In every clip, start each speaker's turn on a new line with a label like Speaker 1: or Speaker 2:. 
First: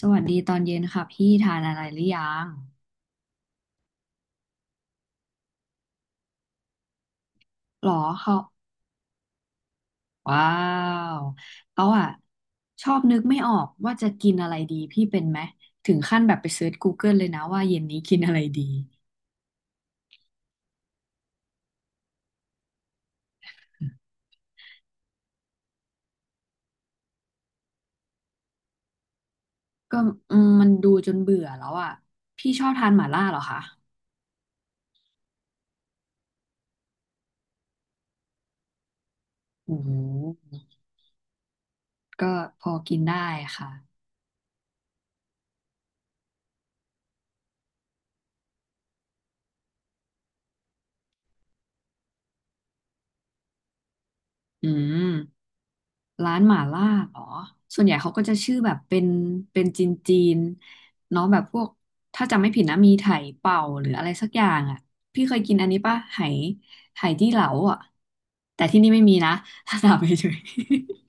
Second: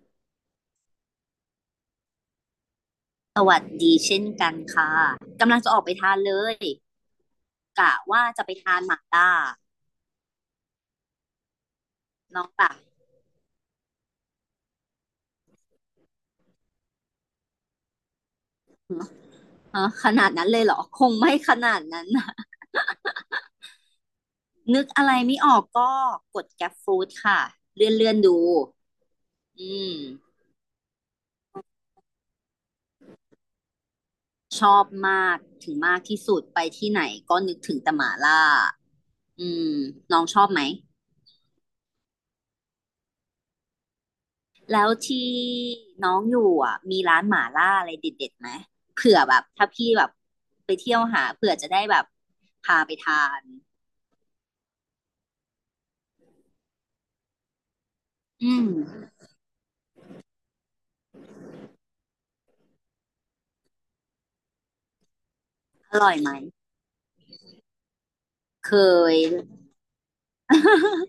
Speaker 1: สวัสดีตอนเย็นค่ะพี่ทานอะไรหรือยัง
Speaker 2: สวัสดีเช่นกันค่ะกำลังจะออกไปทานเลย
Speaker 1: หร
Speaker 2: กะ
Speaker 1: อ
Speaker 2: ว่า
Speaker 1: เขา
Speaker 2: จะไปทานหม่าล่า
Speaker 1: ว้าวเขาอะ
Speaker 2: น้องแบบ
Speaker 1: ชอบนึกไม่ออกว่าจะกินอะไรดีพี่เป็นไหมถึงขั้นแบบไปเซิร์ช Google เกิลเลยนะว่าเย็นนี้กินอะไรดี
Speaker 2: ฮะขนาดนั้นเลยเหรอคงไม่ขนาดนั้นนะนึกอะไรไม่ออกก็กดแกรฟู้ค่ะเลื่อนดูอื
Speaker 1: ก็
Speaker 2: ม
Speaker 1: มันดูจนเบื่อแล้วอะพี่ชอบทานหม่าล่าเหรอคะ
Speaker 2: ชอบมากถึงมากที่สุดไปที่ไหนก็นึกถึงแต่หม่าล่าอื
Speaker 1: โอื
Speaker 2: มน้องชอบ
Speaker 1: ม
Speaker 2: ไหม
Speaker 1: ก็พอกินได้ค่ะ
Speaker 2: แล้วที่น้องอยู่อ่ะมีร้านหม่าล่าอะไรเด็ดๆไหมเผื่อแบบถ้าพี่แบบไปเที่ยวหาเผื่อจะได้แบบพาไปทาน
Speaker 1: อืม ร้านหม่าล่าเหรอ ส่วนใหญ่เขาก็จะ
Speaker 2: อื
Speaker 1: ชื่อ
Speaker 2: ม
Speaker 1: แบบเป็นเป็นจีนจีนเนาะแบบพวกถ้าจำไม่ผิดนะมีไถเป่าหรืออะไรสักอย่างอ่ะพี่เคยกินอันนี้
Speaker 2: อ
Speaker 1: ป่ะ
Speaker 2: ร่อย
Speaker 1: ไห
Speaker 2: ไหม
Speaker 1: ไหจี้เหลาอ่ะแต่
Speaker 2: เคย
Speaker 1: ที่นี่ไม่มีนะ ถ้าถามเฉย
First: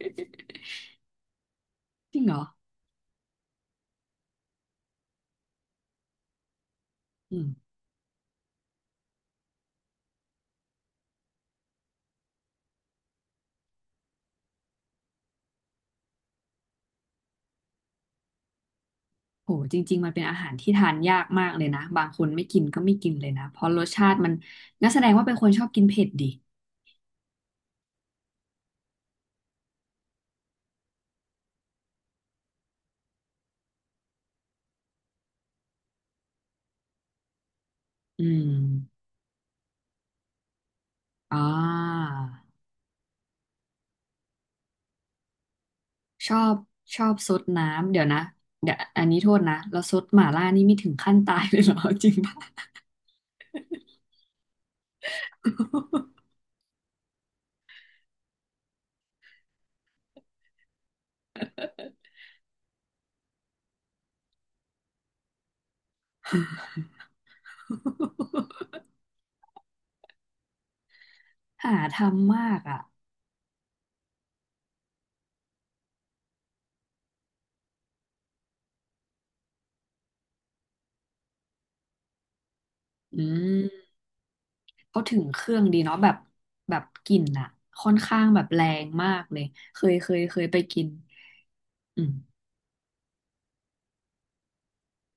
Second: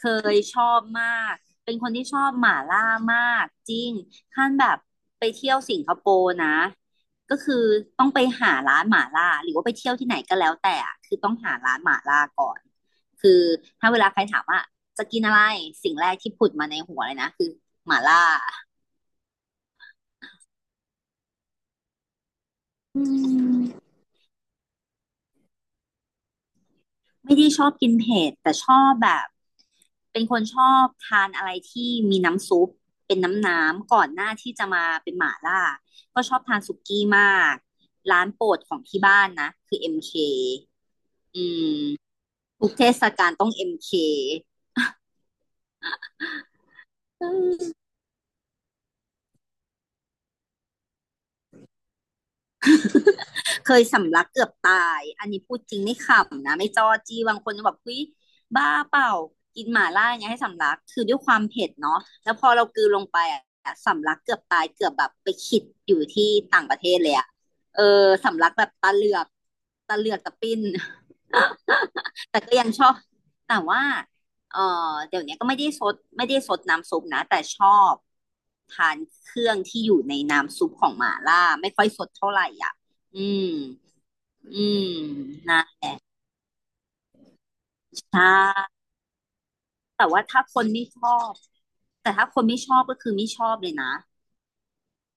Speaker 2: เคยชอบมาก เป็นคน
Speaker 1: ๆ
Speaker 2: ที่
Speaker 1: จ
Speaker 2: ช
Speaker 1: ริง
Speaker 2: อบ
Speaker 1: เหรอ
Speaker 2: หม่าล่ามากจริงขั้นแบบไปเที่ยวสิงคโปร์นะ
Speaker 1: อื
Speaker 2: ก็คือ
Speaker 1: ม
Speaker 2: ต้องไปหาร้านหม่าล่าหรือว่าไปเที่ยวที่ไหนก็แล้วแต่อะคือต้องหาร้านหม่าล่าก่อนคือถ้าเวลาใครถามว่าจะกินอะไรสิ่งแรกที่ผุดมาในหัวเลยนะคือหม่าล่า
Speaker 1: โห จริงๆมันเป็นอาหารที่ทานยากมากเลยนะ บางคนไม่กินก็ไม่
Speaker 2: อื
Speaker 1: กินเลยนะ เพ
Speaker 2: ม
Speaker 1: ราะรสชาติมันงั้นแสดงว่าเป็นคนชอบกินเผ็ดดิ
Speaker 2: ไม่ได้ชอบกินเผ็ดแต่ชอบแบบเป็นคนชอบทานอะไรที่มีน้ำซุปเป็นน้ำก่อนหน้าที่จะมาเป็นหม่าล่าก็ชอบทานสุกี้มากร้า
Speaker 1: อื
Speaker 2: นโปรดของที่
Speaker 1: ม
Speaker 2: บ้านนะคือ MK อมเค
Speaker 1: อ่
Speaker 2: อืม
Speaker 1: า
Speaker 2: ทุกเทศกาลต้อง MK
Speaker 1: ชอบชอบ
Speaker 2: อื
Speaker 1: ซด
Speaker 2: มเค
Speaker 1: น้ำเดี๋ยวนะเดี๋ยวอันนี้โทษนะแล้วซดหม่าล่านี่ไม่ถึงขั้นตายเลยเหรอ จริงป่ะ
Speaker 2: เคยสำลักเกือบตายอันนี้พูดจริงไม่ขำนะไม่จอจี้บางคนจะแบบเฮ้ยบ้าเปล่ากินหม่าล่าอย่างเงี้ยให้สำลักคือด้วยความเผ็ดเนาะแล้วพอเรากลืนลงไปอะสำลักเกือบตายเกือบแบบไปขิดอยู่ที่ต่างประเทศเลยอะเออสำลักแบบ ตาเหลือกตาเหลือกตาปิ้น
Speaker 1: หาท ำ
Speaker 2: แต่
Speaker 1: มา
Speaker 2: ก็
Speaker 1: ก
Speaker 2: ยัง
Speaker 1: อ่ะ
Speaker 2: ชอบแต่ว่าเออเดี๋ยวนี้ก็ไม่ได้ซดไม่ได้ซดน้ำซุปนะแต่ชอบทานเครื่องที่อยู่ในน้ำซุปของหม่าล่าไม่ค่อยซดเท่าไหร่อ่ะ
Speaker 1: อื
Speaker 2: อืม
Speaker 1: ม
Speaker 2: อืม
Speaker 1: เขาถึงเครื่
Speaker 2: นะ
Speaker 1: องดีเนาะแบบแบบกลิ่นอ่ะค่อนข้า
Speaker 2: ใช่
Speaker 1: งแบบแรงมากเลยเคย
Speaker 2: แต่
Speaker 1: เคย
Speaker 2: ว่า
Speaker 1: เค
Speaker 2: ถ้า
Speaker 1: ย
Speaker 2: ค
Speaker 1: ไป
Speaker 2: น
Speaker 1: กิ
Speaker 2: ไม่
Speaker 1: น
Speaker 2: ชอบ
Speaker 1: อื
Speaker 2: แต่
Speaker 1: ม
Speaker 2: ถ้าคนไม่ชอบก็คือไม่ชอบเลยนะ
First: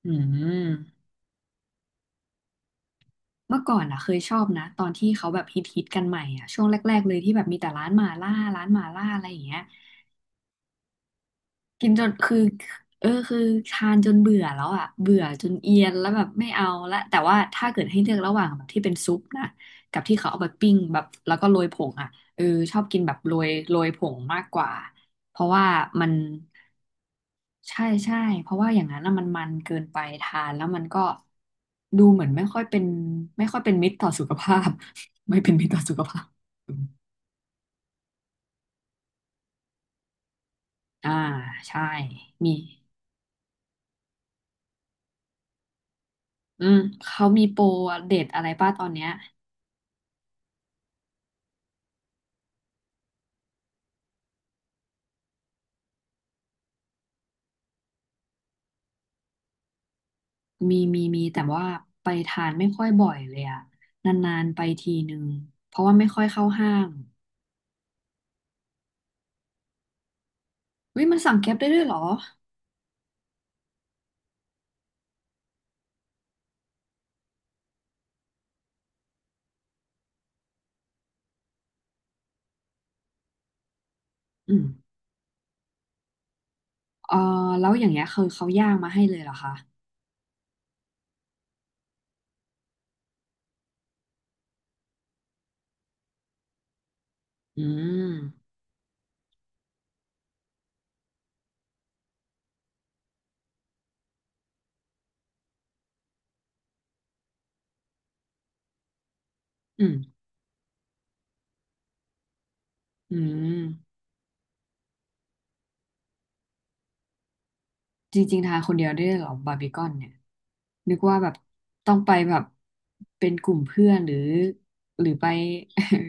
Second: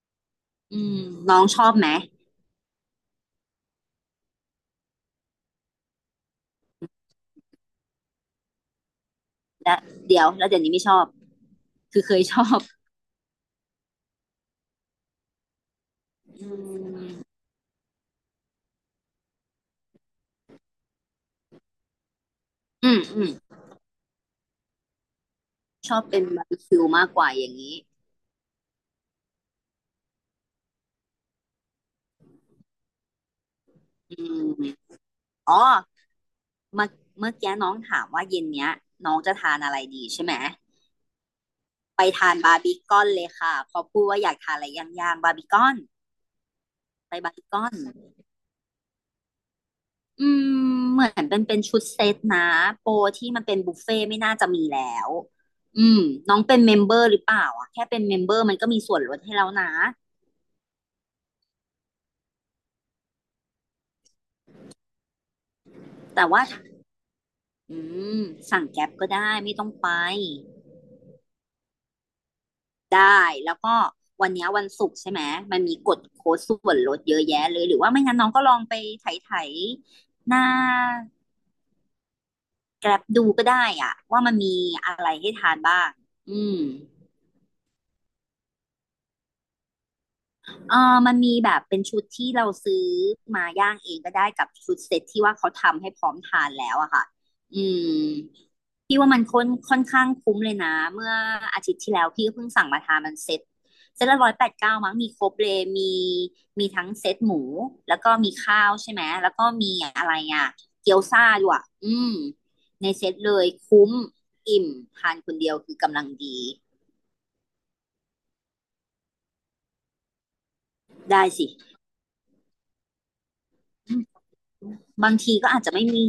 Speaker 1: อืม
Speaker 2: อืมน้องชอบไหม
Speaker 1: เมื่อก่อนอ่ะเคยชอบนะตอนที่เขาแบบฮิตกันใหม่อ่ะช่วงแรกๆเลยที่แบบมีแต่ร้านหม่าล่าร้านหม่าล่าอะไรอย่างเงี้ย
Speaker 2: และเดี๋ยวแล้วเดี๋ยวนี้ไม่ชอบ
Speaker 1: กิน
Speaker 2: คื
Speaker 1: จ
Speaker 2: อ
Speaker 1: น
Speaker 2: เคย
Speaker 1: คื
Speaker 2: ช
Speaker 1: อ
Speaker 2: อบ
Speaker 1: เออคือทานจนเบื่อแล้วอ่ะเบื่อจนเอียนแล้วแบบ
Speaker 2: อื
Speaker 1: ไม่เอาละแต่
Speaker 2: ม
Speaker 1: ว่าถ้าเกิดให้เลือกระหว่างแบบที่เป็นซุปนะกับที่เขาเอาไปปิ้งแบบแล้วก็โรยผงอ่ะเออชอบ
Speaker 2: อื
Speaker 1: กิ
Speaker 2: ม
Speaker 1: นแบบ
Speaker 2: อืม
Speaker 1: โรยผงมากกว่าเพราะว่า
Speaker 2: ชอบ
Speaker 1: มัน
Speaker 2: เป็นบาร์บีคิวมากกว่าอย่างนี้
Speaker 1: ใช่ใช่เพราะว่าอย่างนั้นนะมันเกินไปทานแล้วมันก็ดูเหมือนไม่ค่อยเป็นไม่ค่อยเป็นมิตรต่อ
Speaker 2: อื
Speaker 1: สุข
Speaker 2: ม
Speaker 1: ภาพ ไม่เป็
Speaker 2: อ๋
Speaker 1: น
Speaker 2: อ
Speaker 1: มิตรต่อสุขภาพอืม
Speaker 2: เมื่อเมื่อกี้น้องถามว่าเย็นเนี้ยน้องจะทานอะไรดีใช่ไหม
Speaker 1: อ่าใช่
Speaker 2: ไปทาน
Speaker 1: มี
Speaker 2: บาร์บีคอนเลยค่ะเพอพูดว่าอยากทานอะไรย่างๆบาร์บีคอน
Speaker 1: อืม
Speaker 2: ไป
Speaker 1: เขา
Speaker 2: บาร์บี
Speaker 1: มี
Speaker 2: ค
Speaker 1: โปร
Speaker 2: อน
Speaker 1: เด็ดอะไรป้าตอนเนี้ย
Speaker 2: อืมเหมือนเป็นชุดเซตนะโปรที่มันเป็นบุฟเฟ่ต์ไม่น่าจะมีแล้วอืมน้องเป็นเมมเบอร์หรือเปล่าอ่ะแค่เป็นเมมเบอร์มันก็มีส่วนลดให้แล้วนะ
Speaker 1: มีแต่ว่าไปทานไม่ค่อยบ่อยเลยอะนานๆไปทีนึงเพราะว่าไม่ค่อ
Speaker 2: แต่
Speaker 1: ย
Speaker 2: ว่า
Speaker 1: เข้าห้าง
Speaker 2: อืมสั่งแก๊ปก็ได้ไม่ต้องไป
Speaker 1: เฮ้ยมันสั่งแก๊ปได้ด้วยเหรอ
Speaker 2: ได้แล้วก็วันเนี้ยวันศุกร์ใช่ไหมมันมีกดโค้ดส่วนลดเยอะแยะเลยหรือว่าไม่งั้นน้องก็ลองไปไถหน้า Grab ดูก็ได้อ่ะว่ามัน
Speaker 1: อื
Speaker 2: มี
Speaker 1: ม
Speaker 2: อะไรให้ทานบ้างอืม
Speaker 1: เออแล้วอย่างเงี้ยคือเขาย่างมาให้เลยเหรอคะ
Speaker 2: เออมันมีแบบเป็นชุดที่เราซื้อมาย่างเองก็ได้กับชุดเซ็ตที่ว่าเขาทำให้พร้อมทานแล้วอะค่ะ
Speaker 1: อื
Speaker 2: อืม
Speaker 1: ม
Speaker 2: พี่ว่ามันค่อนข้างคุ้มเลยนะ เมื่ออาทิตย์ที่แล้วพี่ก็เพิ่งสั่งมาทานมันเซ็ตเซ็ตละร้อยแปดเก้ามั้งมีครบเลยมีมีทั้งเซ็ตหมูแล้วก็มีข้าวใช่ไหมแล้วก็มี
Speaker 1: อื
Speaker 2: อะไร
Speaker 1: ม
Speaker 2: อ่ะเกี๊ยวซ่าด้วยอะอืมในเซ็ต
Speaker 1: อื
Speaker 2: เลยคุ้ม
Speaker 1: ม
Speaker 2: อิ่มทานคนเดียวคือกำลังดี
Speaker 1: จริงๆทานคนเดียวได้ด้วยเหรอบาร์บีคอนเนี่ยนึกว่า
Speaker 2: ได้
Speaker 1: แบบ
Speaker 2: สิ
Speaker 1: ต้องไปแบบเป็นกลุ่มเพื่อนหรือหรื
Speaker 2: บา
Speaker 1: อ
Speaker 2: ง
Speaker 1: ไป
Speaker 2: ทีก็อาจจะไม่มี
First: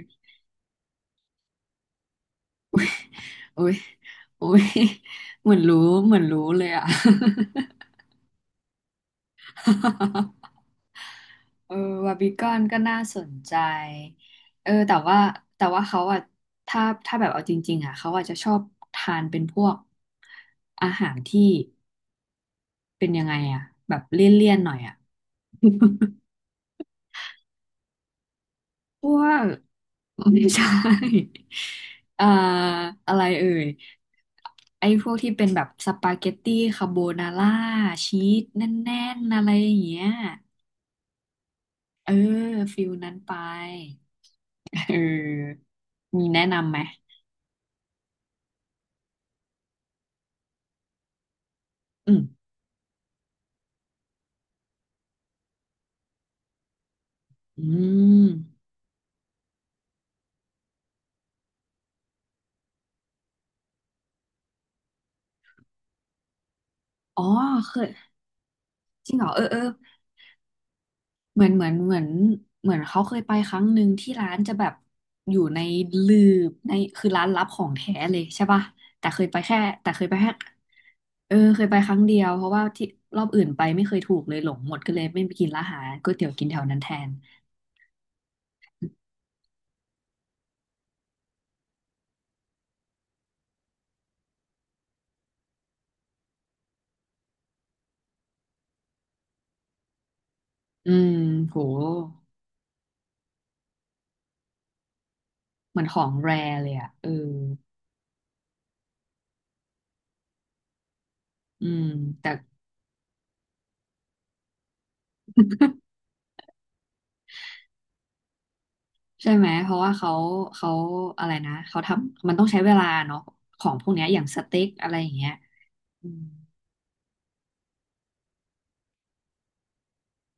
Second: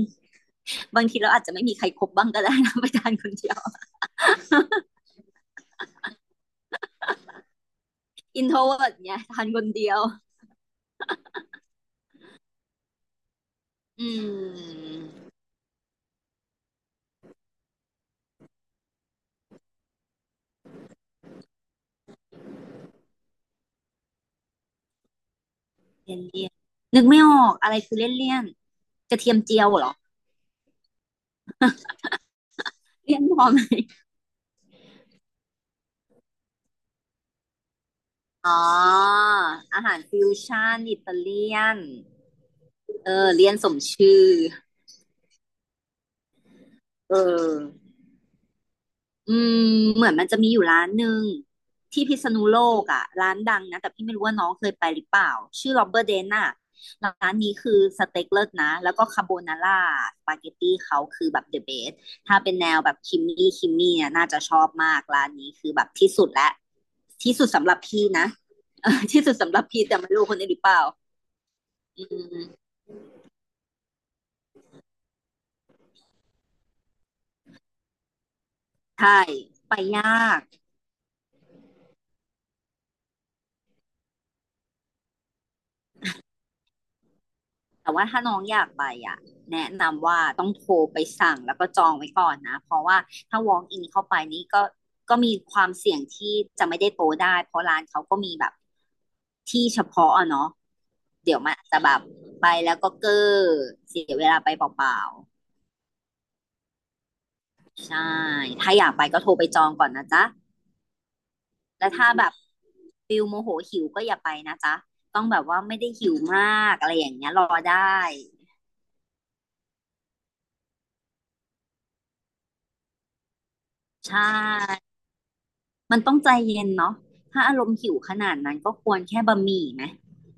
Speaker 2: บางทีเราอาจจะไม่มีใครคบบ้างก็ได้นะ ไปทานคนเดีย ว
Speaker 1: โอ้ยโอ้ยเหมือนรู้เหมือนรู้เลยอะ
Speaker 2: อินโทรเวิร์ดเนี่ยทานคนเดียว
Speaker 1: เออวาบิกอนก็น่าสนใจ
Speaker 2: อื
Speaker 1: เออ
Speaker 2: ม
Speaker 1: แต่ว่าแต่ว่าเขาอะถ้าถ้าแบบเอาจริงๆอะเขาอาจจะชอบทานเป็นพวกอาหารที่เป็นยังไงอะแบบเลี่ยนๆหน่อยอะ
Speaker 2: เลี่ยน เลี่ยนนึกไม่ออกอะไรคือเลี่ยนเลี่ยน
Speaker 1: พ
Speaker 2: กระ
Speaker 1: ว
Speaker 2: เทียม
Speaker 1: ก
Speaker 2: เจียวเหรอ
Speaker 1: ไม่ใช่ เอ่ออะ
Speaker 2: เลี่ย
Speaker 1: ไร
Speaker 2: นพอ
Speaker 1: เอ่
Speaker 2: ไหม
Speaker 1: ยไอ้พวกที่เป็นแบบสปาเกตตี้คาโบนาร่าชีส
Speaker 2: อ๋
Speaker 1: แน่
Speaker 2: อ
Speaker 1: นๆอะไรอย่า
Speaker 2: อา
Speaker 1: ง
Speaker 2: หาร
Speaker 1: เงี้ย
Speaker 2: ฟิวชั่นอิตาเลียน
Speaker 1: เออฟิล
Speaker 2: เออ
Speaker 1: นั้นไป
Speaker 2: เลี่ยนสมชื่อ
Speaker 1: เออมีแนะนำไหม
Speaker 2: เออ อืมเหมือนมันจะมีอยู่ร้านหนึ่งที่
Speaker 1: อื
Speaker 2: พิ
Speaker 1: ม
Speaker 2: ษณุโลกอ่ะร้านดังนะแต่พี่ไม่รู้ว่าน้องเคยไปหรือเปล่าชื่อโรเบอร์เดนน่ะร้านนี้
Speaker 1: อื
Speaker 2: คือสเต็
Speaker 1: ม
Speaker 2: กเลิศนะแล้วก็คาโบนาร่าสปาเกตตี้เขาคือแบบเดอะเบสถ้าเป็นแนวแบบคิมมี่คิมมี่เนี่ยน่าจะชอบมากร้านนี้คือแบบที่สุดและ
Speaker 1: อ๋อ
Speaker 2: ที่สุดสำห
Speaker 1: เค
Speaker 2: รับ
Speaker 1: ย
Speaker 2: พี่นะ เออ
Speaker 1: จริง
Speaker 2: ที่
Speaker 1: เหรอ
Speaker 2: สุด
Speaker 1: เออ
Speaker 2: สำ
Speaker 1: เอ
Speaker 2: ห
Speaker 1: อ
Speaker 2: รับพี่แต่ไม่รู้คนอื่นหรือเปล่า
Speaker 1: เหมือนเหมือนเหมือ
Speaker 2: อื
Speaker 1: น
Speaker 2: ม
Speaker 1: เหมือนเขาเคยไปครั้งหนึ่งที่ร้านจะแบบอยู่ในลืบในคือร้านลับของแท้เลยใช่ป่ะแต่
Speaker 2: ใช่
Speaker 1: เคยไปแค่
Speaker 2: ไป
Speaker 1: แต่เค
Speaker 2: ยา
Speaker 1: ยไปแค่
Speaker 2: ก
Speaker 1: เออเคยไปครั้งเดียวเพราะว่าที่รอบอื่นไปไม่เคยถูกเลยหลงหมดก็เลยไม่ไปกินร้านอาหารก๋วยเตี๋ยวกินแถวนั้นแทน
Speaker 2: แต่ว่าถ้าน้องอยากไปอ่ะแนะนำว่าต้องโทรไปสั่งแล้วก็จองไว้ก่อนนะเพราะว่าถ้า walk in เข้าไปนี่ก็มีความเสี่ยงที่จะไม่ได้โตะได้เพราะร้านเขาก็มีแบบที่เฉพาะอะเนาะ
Speaker 1: อืม
Speaker 2: เดี๋ยวมัน
Speaker 1: โห
Speaker 2: อาจจะแบบไปแล้วก็เก้อเสียเวลาไปเปล่า
Speaker 1: เหมือนของแรเลยอ่ะเออ
Speaker 2: ๆใช่ถ้าอยากไปก็โทรไปจองก่อนนะจ๊ะ
Speaker 1: อืม
Speaker 2: แล้วถ้าแบ
Speaker 1: แต่
Speaker 2: บฟิลโมโหหิวก็อย่าไปนะจ๊ะต้องแบบว่าไม่ได้หิวมากอะไรอย่างเงี้ยรอได้
Speaker 1: ใช่ไหมเพราะว่าเขาเขาอะไรนะเขาทำมันต้องใช้เวลาเนาะของพวกเนี้ย
Speaker 2: ใช
Speaker 1: อย่างสเต็ก
Speaker 2: ่
Speaker 1: อะไรอย่างเงี้ย
Speaker 2: มัน
Speaker 1: อื
Speaker 2: ต้อง
Speaker 1: ม
Speaker 2: ใจเย็นเนาะถ้าอารมณ์หิวขนาดนั้นก็ควรแค่บะหมี่ไหม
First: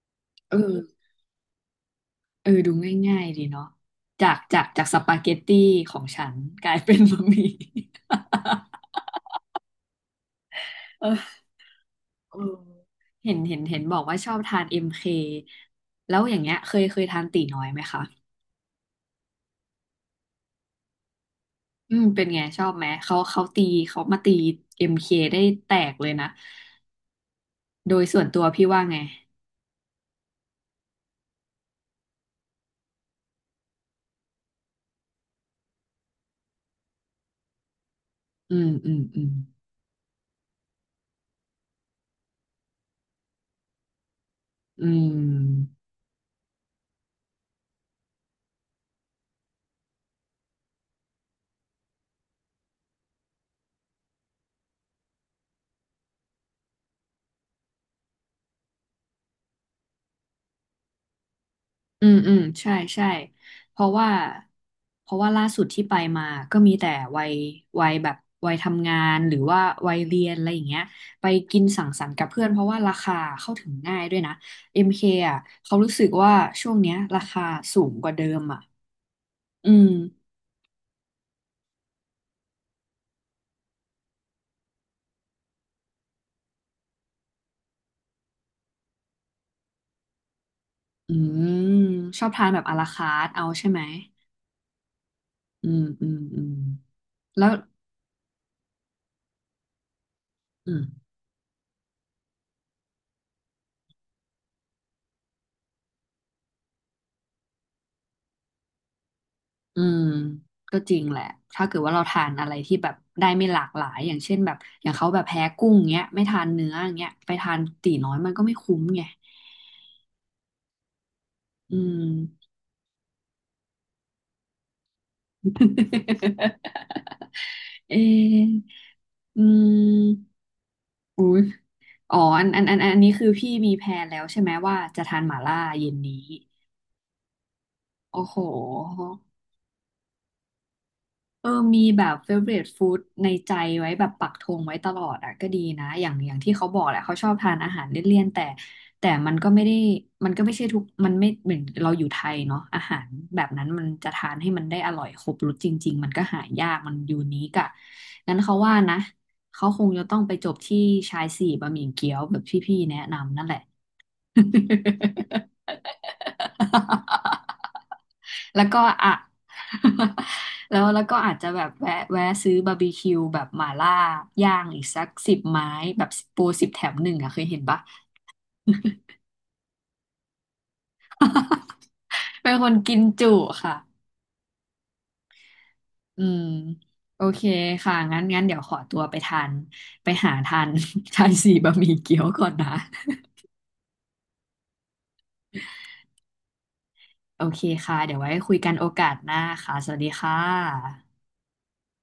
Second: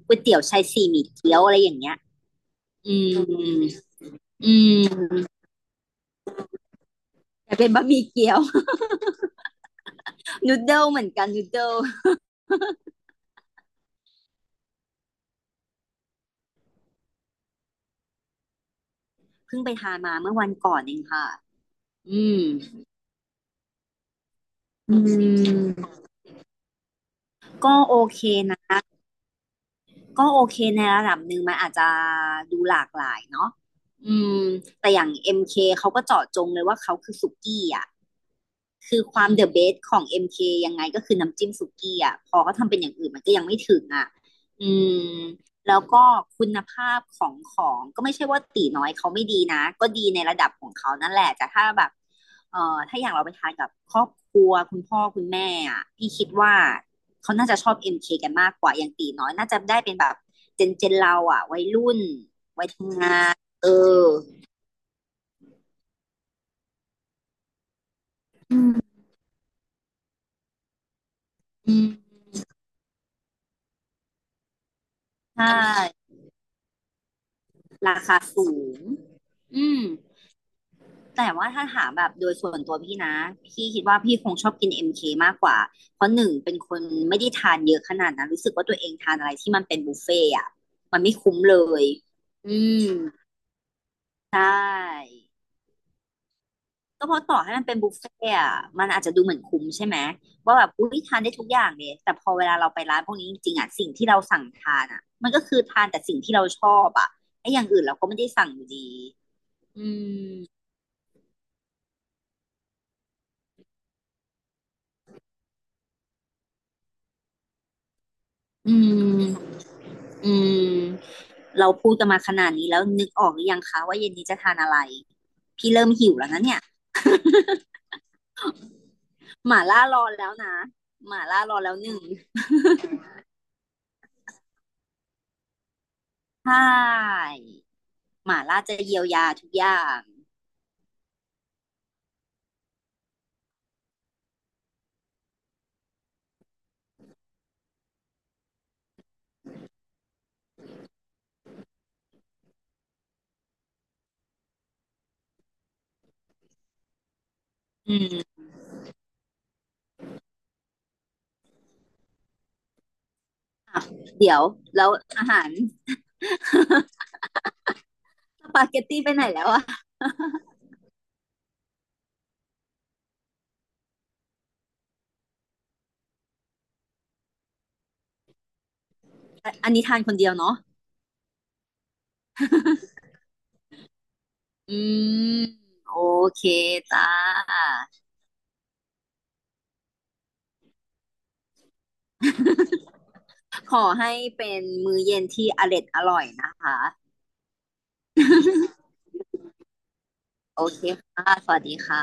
Speaker 2: ก๋วยเตี๋ยว
Speaker 1: เอ
Speaker 2: ชาย
Speaker 1: อ
Speaker 2: สี่หมี่เกี๊ยวอะไรอย่างเงี้ย
Speaker 1: เออดู
Speaker 2: อืม
Speaker 1: ง่ายๆดีเนาะจาก
Speaker 2: อื
Speaker 1: จากจากสปาเก
Speaker 2: ม
Speaker 1: ตตี้ของฉันกลายเป็นบะหมี่
Speaker 2: แต่เป็นบะหมี่ เกี๊ยว นูดเดิลเหมือนกัน
Speaker 1: เออ
Speaker 2: นูดเดิล
Speaker 1: เออเห็นบอกว่าชอบทานเอ็มเคแล้วอย่างเงี้ยเคยทานตีน้อยไหมคะ
Speaker 2: เพิ่งไปทานมาเมื่อวันก่อนเองค่ะ
Speaker 1: อืมเป็
Speaker 2: อื
Speaker 1: นไง
Speaker 2: ม
Speaker 1: ชอบไหมเขาเขาตีเขามาตีเอ็ม
Speaker 2: อืม
Speaker 1: เคได้แตกเลยนะ
Speaker 2: ก็
Speaker 1: โด
Speaker 2: โอ
Speaker 1: ยส่
Speaker 2: เค
Speaker 1: วนตัวพี่
Speaker 2: นะ
Speaker 1: ว่าไง
Speaker 2: ก็โอเคในระดับหนึ่งมันอาจจะดูหลากหลายเนาะอืมแต่อย่าง MK เคเขาก็เจาะจงเลยว่าเขาคือสุกี้อ่ะ
Speaker 1: อืมอื
Speaker 2: คื
Speaker 1: ม
Speaker 2: อค
Speaker 1: อื
Speaker 2: วา
Speaker 1: ม
Speaker 2: มเดอะเบสของ MK ยังไงก็คือน้ำจิ้มสุกี้อ่ะพอเขาทำเป็นอย่างอื่นมันก็ยังไม่ถึงอ่ะอื
Speaker 1: อื
Speaker 2: มแล้ว
Speaker 1: ม
Speaker 2: ก็คุณภาพของของก็ไม่ใช่ว่าตีน้อยเขาไม่ดีนะ ก็ดีในระดับของเขานั่นแหละแต่ถ้าแบบถ้าอย่างเราไปทานกับครอบครัวคุณพ่อคุณแม่อ่ะพี่คิดว่า เขาน่าจะชอบ MK กันมากกว่าอย่างตีน้อยน่าจะได้เป็นแบบเจนเราอ่ะวัยรุ่น
Speaker 1: อืมอืมใช่ใช่
Speaker 2: เอ
Speaker 1: เพราะ
Speaker 2: อ
Speaker 1: ว่าเพราะว่าล่าสุดที่ไปมาก็มีแต่วัยวัยแบบวัยทำงานหรือว่าวัยเรียนอะไรอย่างเงี้ยไปกินสังสรรค์กับเพื่อนเพราะว่าราคาเข้าถึงง่ายด้วยนะ MK อมเคอ่ะ
Speaker 2: ใช่
Speaker 1: เขารู้สึกว่าช่วงเนี้ยราคาสูง
Speaker 2: รา
Speaker 1: กว่า
Speaker 2: คา
Speaker 1: เดิม
Speaker 2: สู
Speaker 1: อ่ะ
Speaker 2: งอื
Speaker 1: อื
Speaker 2: ม
Speaker 1: ม
Speaker 2: แต่ว่าถ้าถามแบบโดยส่วนตัวพี่นะพี่คิดว่าพี่คงชอบกิน MK มเคมากกว่าเพราะหนึ่งเป็นคนไม่ได้ทานเยอะขนาดนั้นรู้สึกว่าตัวเองทานอะไรที่มันเป็นบุฟเฟ่ต์อ่ะมันไม่
Speaker 1: อื
Speaker 2: คุ้ม
Speaker 1: ม
Speaker 2: เลย
Speaker 1: ชอบทาน
Speaker 2: อื
Speaker 1: แบบอารา
Speaker 2: ม
Speaker 1: คาร์ทเอาใช่ไหม
Speaker 2: ใช่
Speaker 1: อืมอืมอืม
Speaker 2: ก็เพราะต่อ
Speaker 1: แล้ว
Speaker 2: ให้มันเป็นบุฟเฟ่ต์อะมันอาจจะดูเหมือนคุ้มใช่ไหมว่าแบบ
Speaker 1: อื
Speaker 2: อุ้ย
Speaker 1: ม
Speaker 2: ทานได้ทุกอย่างเลยแต่พอเวลาเราไปร้านพวกนี้จริงๆอะสิ่งที่เราสั่งทานอะมันก็คือทานแต่สิ่งที่เราชอบอะไอ้อย่างอื่นเราก็ไม่ได้สั่งอยู่ดี
Speaker 1: อื
Speaker 2: อื
Speaker 1: ม
Speaker 2: ม
Speaker 1: ก็จริงแหละถ้าเกิดว่าเราทานอะไรที่แบบได้ไม่หลากหลายอย่างเช่นแบบอย่างเขาแบบแพ้กุ้งเงี้ยไม่ทานเนื้ออย่างเงี้ยไปทานตีน้อยมันก็ไม่
Speaker 2: อื
Speaker 1: คุ้มไง
Speaker 2: มอืมเรา
Speaker 1: อื
Speaker 2: พูด
Speaker 1: ม
Speaker 2: กันมาขนา ดนี้แล้วนึกออกหรือยังคะว่าเย็นนี้จะทานอะไรพี่เริ่มหิวแล้วนะเนี่ย
Speaker 1: เอออื
Speaker 2: หม่าล่ารอแล้ว
Speaker 1: ม
Speaker 2: นะหม่า
Speaker 1: อุ้
Speaker 2: ล่า
Speaker 1: ย
Speaker 2: รอแล้วหนึ่ง
Speaker 1: อ๋ออันนี้คือพี่มีแพลนแล้วใช่ไหมว่าจะทานหม่าล่าเย็นนี้
Speaker 2: ใช่
Speaker 1: โอ้
Speaker 2: ห
Speaker 1: โห
Speaker 2: ม่าล่าจะเยียวยาทุกอย่าง
Speaker 1: เออมีแบบ favorite food ในใจไว้แบบปักธงไว้ตลอดอ่ะก็ดีนะอย่างอย่างที่เขาบอกแหละเขาชอบทานอาหารเลี่ยนๆแต่แต่มันก็ไม่ได้ มันก็ไม่ใช่ทุกมันไม่เหมือนเราอยู่ไทยเนาะอาหารแบบนั้นมันจะทานให้มันได้อร่อยครบรสจริงๆมันก็หายากมันยูนิคอะ
Speaker 2: อื
Speaker 1: งั้น
Speaker 2: ม
Speaker 1: เขาว่านะเขาคงจะต้องไปจบที่ชายสี่บะหมี่เกี๊ยวแบบที่พี่แนะนำนั่นแหละ
Speaker 2: อ่ะเดี๋ยวแล้วอาหารส
Speaker 1: แล้
Speaker 2: ปา
Speaker 1: ว
Speaker 2: เก
Speaker 1: ก็
Speaker 2: ตตี้ไป
Speaker 1: อ่ะ
Speaker 2: ไหนแล้วอ่ะ
Speaker 1: แล้วแล้วก็อาจจะแบบแวะซื้อบาร์บีคิวแบบหม่าล่าย่างอีกสัก10 ไม้แบบโปร10 แถม 1อ่ะเคยเห็นปะ
Speaker 2: อันนี้ทานคนเดียวเนาะ
Speaker 1: เป็นคนกิ นจุค่ะ
Speaker 2: อืมโอ
Speaker 1: อื
Speaker 2: เค
Speaker 1: ม
Speaker 2: จ้า
Speaker 1: โอเคค่ะงั้นเดี๋ยวขอตัวไปทานไปหาทาน ชายสี่บะหมี่เกี๊ยวก่อนนะ
Speaker 2: ขอให้เป็นมื้อเย็นที่อร็ดอร่อยนะคะ
Speaker 1: โอเคค่ะเดี๋ยวไว้คุยกันโอกาสหน้าค่ะสวัสดีค่
Speaker 2: โอเค
Speaker 1: ะ
Speaker 2: ค่ะสวัสดีค่ะ